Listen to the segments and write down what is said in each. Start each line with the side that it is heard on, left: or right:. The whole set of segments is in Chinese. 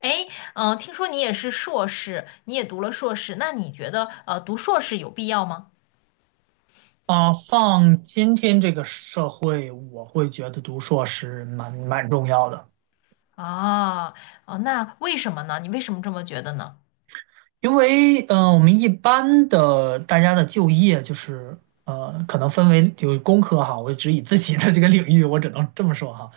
left: 哎，听说你也是硕士，你也读了硕士，那你觉得读硕士有必要吗？
right: 啊，放今天这个社会，我会觉得读硕士蛮重要的。
left: 啊，哦，那为什么呢？你为什么这么觉得呢？
right: 因为我们一般的大家的就业就是可能分为有工科哈，我只以自己的这个领域，我只能这么说哈。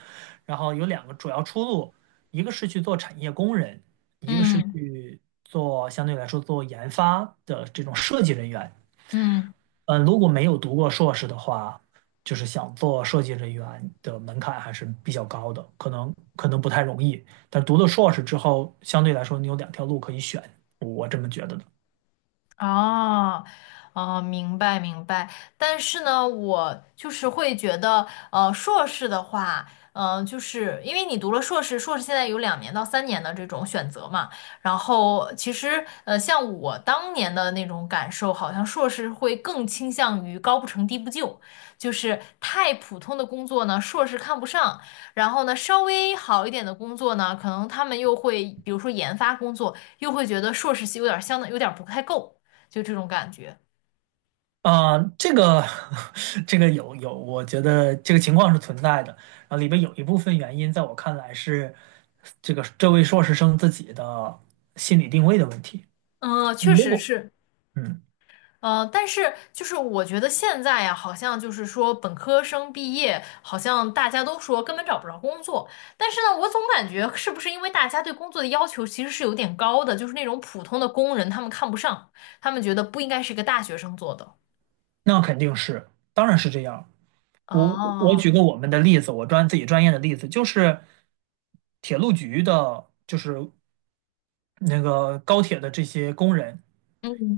right: 然后有两个主要出路，一个是去做产业工人，一个是
left: 嗯
right: 去做相对来说做研发的这种设计人员。
left: 嗯。
right: 嗯，如果没有读过硕士的话，就是想做设计人员的门槛还是比较高的，可能不太容易。但读了硕士之后，相对来说你有两条路可以选，我这么觉得的。
left: 哦，哦，明白明白。但是呢，我就是会觉得，硕士的话，就是因为你读了硕士，硕士现在有两年到三年的这种选择嘛。然后其实，像我当年的那种感受，好像硕士会更倾向于高不成低不就，就是太普通的工作呢，硕士看不上。然后呢，稍微好一点的工作呢，可能他们又会，比如说研发工作，又会觉得硕士系有点儿相当有点儿不太够。就这种感觉。
right: 啊、这个 这个有，我觉得这个情况是存在的。然后里边有一部分原因，在我看来是这个这位硕士生自己的心理定位的问题。
left: 嗯，确
right: 如
left: 实
right: 果
left: 是。
right: 嗯，
left: 嗯，但是就是我觉得现在呀，好像就是说本科生毕业，好像大家都说根本找不着工作。但是呢，我总感觉是不是因为大家对工作的要求其实是有点高的，就是那种普通的工人他们看不上，他们觉得不应该是一个大学生做的。
right: 那肯定是，当然是这样。我我举
left: 哦，
right: 个我们的例子，我专自己专业的例子，就是铁路局的，就是那个高铁的这些工人，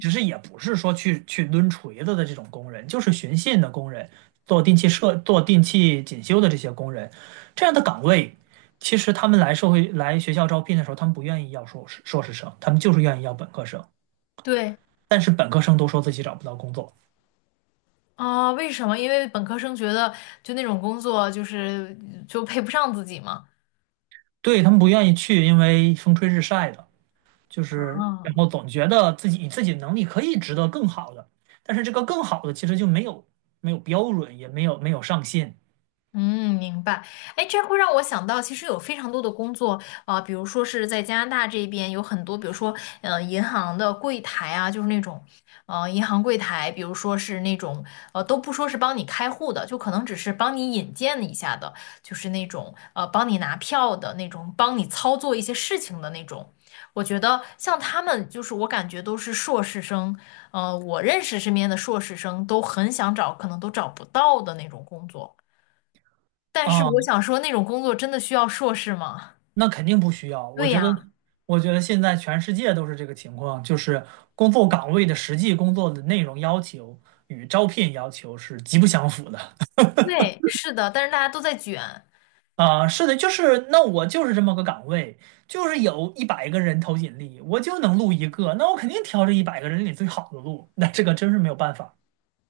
right: 其实也不是说去抡锤子的这种工人，就是巡线的工人，做定期设做定期检修的这些工人，这样的岗位，其实他们来社会来学校招聘的时候，他们不愿意要硕士生，他们就是愿意要本科生，
left: 对。
right: 但是本科生都说自己找不到工作。
left: 啊，为什么？因为本科生觉得就那种工作就是配不上自己嘛。
right: 对，他们不愿意去，因为风吹日晒的。就是然
left: 啊。
right: 后总觉得自己以自己的能力可以值得更好的，但是这个更好的其实就没有标准，也没有上限。
left: 嗯，明白。哎，这会让我想到，其实有非常多的工作，啊，比如说是在加拿大这边有很多，比如说，银行的柜台啊，就是那种，银行柜台，比如说是那种，都不说是帮你开户的，就可能只是帮你引荐一下的，就是那种，帮你拿票的那种，帮你操作一些事情的那种。我觉得像他们，就是我感觉都是硕士生，我认识身边的硕士生都很想找，可能都找不到的那种工作。但是
right: 啊，
left: 我想说，那种工作真的需要硕士吗？
right: 那肯定不需要。我
left: 对
right: 觉得，
left: 呀，
right: 我觉得现在全世界都是这个情况，就是工作岗位的实际工作的内容要求与招聘要求是极不相符的。
left: 对，是的，但是大家都在卷，
right: 啊，是的，就是那我就是这么个岗位，就是有一百个人投简历，我就能录一个，那我肯定挑这一百个人里最好的录，那这个真是没有办法。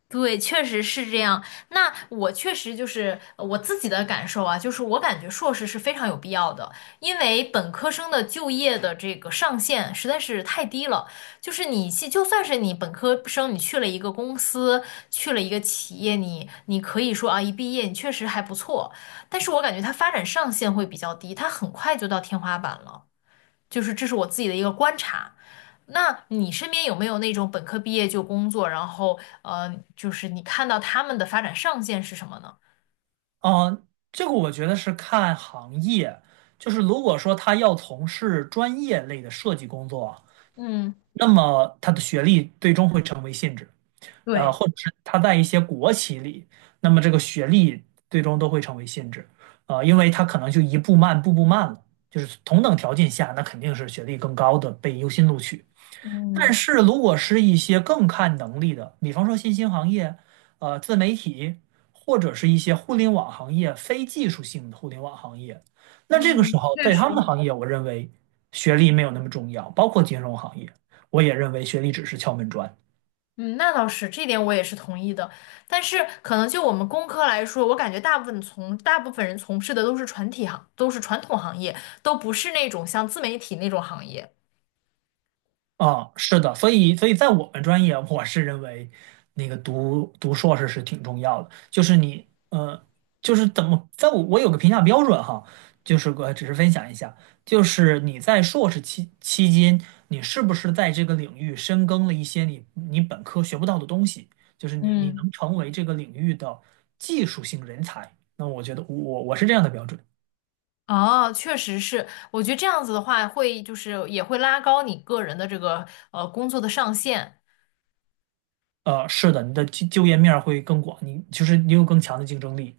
left: 对，确实是这样。那我确实就是我自己的感受啊，就是我感觉硕士是非常有必要的，因为本科生的就业的这个上限实在是太低了。就是你去，就算是你本科生，你去了一个公司，去了一个企业，你可以说啊，一毕业你确实还不错，但是我感觉它发展上限会比较低，它很快就到天花板了。就是这是我自己的一个观察。那你身边有没有那种本科毕业就工作，然后就是你看到他们的发展上限是什么呢？
right: 嗯，这个我觉得是看行业，就是如果说他要从事专业类的设计工作，
left: 嗯，
right: 那么他的学历最终会成为限制。
left: 对，
right: 或者是他在一些国企里，那么这个学历最终都会成为限制。因为他可能就一步慢，步步慢了，就是同等条件下，那肯定是学历更高的被优先录取。但
left: 嗯
right: 是如果是一些更看能力的，比方说新兴行业、自媒体，或者是一些互联网行业、非技术性的互联网行业，那这个
left: 嗯，
right: 时候
left: 确
right: 在
left: 实，
right: 他们的行业，我认为学历没有那么重要，包括金融行业，我也认为学历只是敲门砖。
left: 嗯，那倒是，这点我也是同意的。但是可能就我们工科来说，我感觉大部分人从事的都是传统行业，都不是那种像自媒体那种行业。
right: 啊，是的，所以在我们专业，我是认为那个读硕士是挺重要的，就是你,就是怎么，在我有个评价标准哈，就是我只是分享一下，就是你在硕士期间，你是不是在这个领域深耕了一些你本科学不到的东西，就是你
left: 嗯。
right: 能成为这个领域的技术性人才，那我觉得我是这样的标准。
left: 哦，确实是，我觉得这样子的话，会就是也会拉高你个人的这个工作的上限，
right: 是的，你的就业面儿会更广，你就是你有更强的竞争力。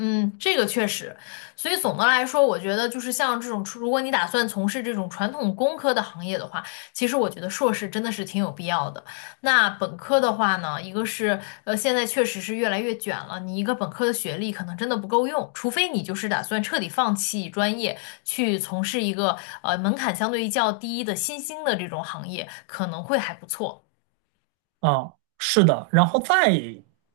left: 嗯，这个确实，所以总的来说，我觉得就是像这种，如果你打算从事这种传统工科的行业的话，其实我觉得硕士真的是挺有必要的。那本科的话呢，一个是现在确实是越来越卷了，你一个本科的学历可能真的不够用，除非你就是打算彻底放弃专业，去从事一个门槛相对于较低的新兴的这种行业，可能会还不错。
right: 啊，是的，然后再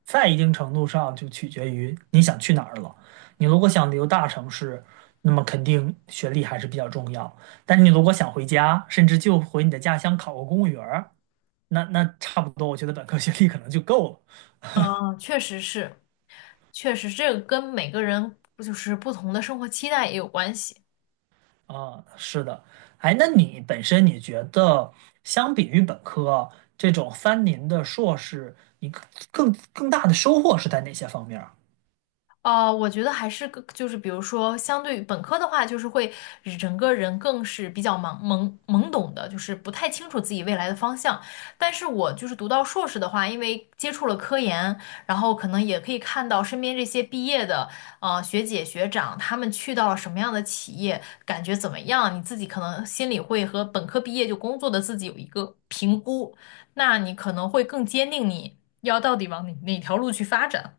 right: 在一定程度上就取决于你想去哪儿了。你如果想留大城市，那么肯定学历还是比较重要。但你如果想回家，甚至就回你的家乡考个公务员儿，那那差不多，我觉得本科学历可能就够了。
left: 嗯，确实是，确实这个跟每个人不就是不同的生活期待也有关系。
right: 啊，是的。哎，那你本身你觉得，相比于本科这种三年的硕士，你更大的收获是在哪些方面儿？
left: 我觉得还是个就是，比如说，相对于本科的话，就是会整个人更是比较懵懵懵懂的，就是不太清楚自己未来的方向。但是我就是读到硕士的话，因为接触了科研，然后可能也可以看到身边这些毕业的学姐学长，他们去到了什么样的企业，感觉怎么样，你自己可能心里会和本科毕业就工作的自己有一个评估，那你可能会更坚定你要到底往哪条路去发展。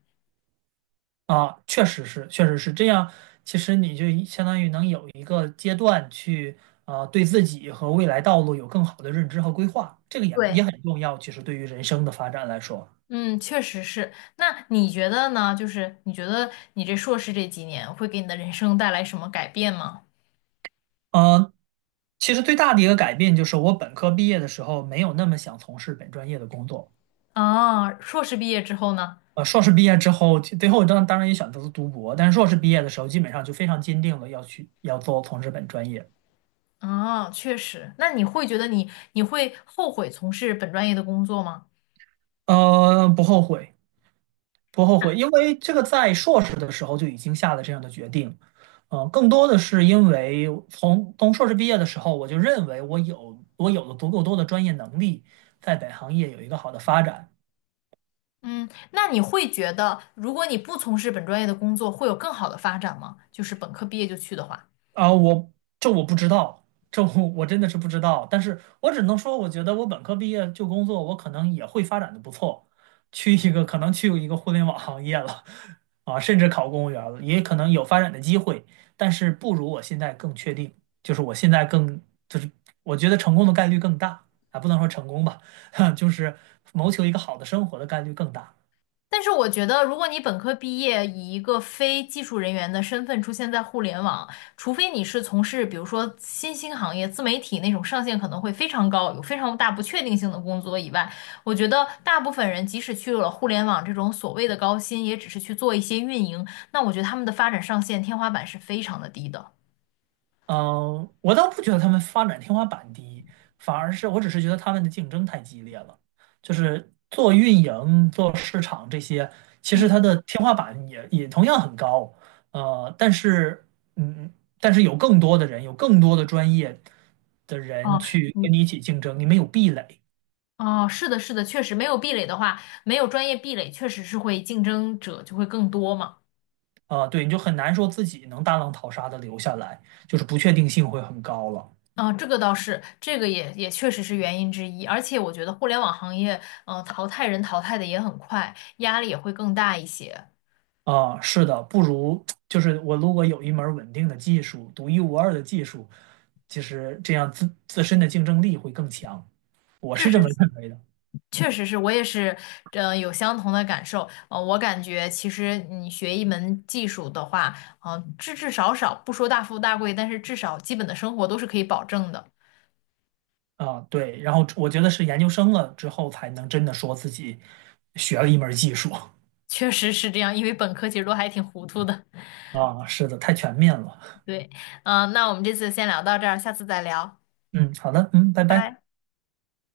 right: 啊，确实是，确实是这样。其实你就一相当于能有一个阶段去，对自己和未来道路有更好的认知和规划，这个也也
left: 对。
right: 很重要。其实对于人生的发展来说，
left: 嗯，确实是。那你觉得呢？就是你觉得你这硕士这几年会给你的人生带来什么改变吗？
right: 呃，其实最大的一个改变就是我本科毕业的时候没有那么想从事本专业的工作。
left: 啊，硕士毕业之后呢？
right: 硕士毕业之后，其最后当当然也选择了读博，但是硕士毕业的时候基本上就非常坚定了要去要做从事本专业。
left: 啊，确实。那你会觉得你会后悔从事本专业的工作吗？
right: 不后悔。不后悔，因为这个在硕士的时候就已经下了这样的决定。嗯、更多的是因为从硕士毕业的时候，我就认为我有了足够多的专业能力，在本行业有一个好的发展。
left: 嗯，那你会觉得如果你不从事本专业的工作，会有更好的发展吗？就是本科毕业就去的话。
right: 啊，我这我不知道，这我真的是不知道。但是我只能说，我觉得我本科毕业就工作，我可能也会发展的不错，去一个可能去一个互联网行业了，啊，甚至考公务员了，也可能有发展的机会。但是不如我现在更确定，就是我现在更就是我觉得成功的概率更大。啊，不能说成功吧，就是谋求一个好的生活的概率更大。
left: 但是我觉得，如果你本科毕业，以一个非技术人员的身份出现在互联网，除非你是从事比如说新兴行业、自媒体那种上限可能会非常高、有非常大不确定性的工作以外，我觉得大部分人即使去了互联网这种所谓的高薪，也只是去做一些运营。那我觉得他们的发展上限天花板是非常的低的。
right: 嗯，我倒不觉得他们发展天花板低，反而是我只是觉得他们的竞争太激烈了。就是做运营、做市场这些，其实
left: 嗯，
right: 它的天花板也同样很高。但是,嗯，但是有更多的人，有更多的专业的人
left: 哦，
right: 去跟
left: 你
right: 你一起竞争，你没有壁垒。
left: 哦，是的，是的，确实没有壁垒的话，没有专业壁垒，确实是会竞争者就会更多嘛。
right: 啊，对，你就很难说自己能大浪淘沙的留下来，就是不确定性会很高了。
left: 嗯，这个倒是，这个也确实是原因之一。而且我觉得互联网行业，淘汰人淘汰的也很快，压力也会更大一些。
right: 啊，是的，不如就是我如果有一门儿稳定的技术，独一无二的技术，其实这样自身的竞争力会更强，我
left: 确
right: 是这
left: 实
right: 么
left: 是，
right: 认为的。
left: 确实是我也是，有相同的感受。我感觉其实你学一门技术的话，至少不说大富大贵，但是至少基本的生活都是可以保证的。
right: 啊，对，然后我觉得是研究生了之后才能真的说自己学了一门儿技术。
left: 确实是这样，因为本科其实都还挺糊涂的。
right: 啊，是的，太全面了。
left: 对，那我们这次先聊到这儿，下次再聊，
right: 嗯，好的，嗯，
left: 拜
right: 拜拜。
left: 拜。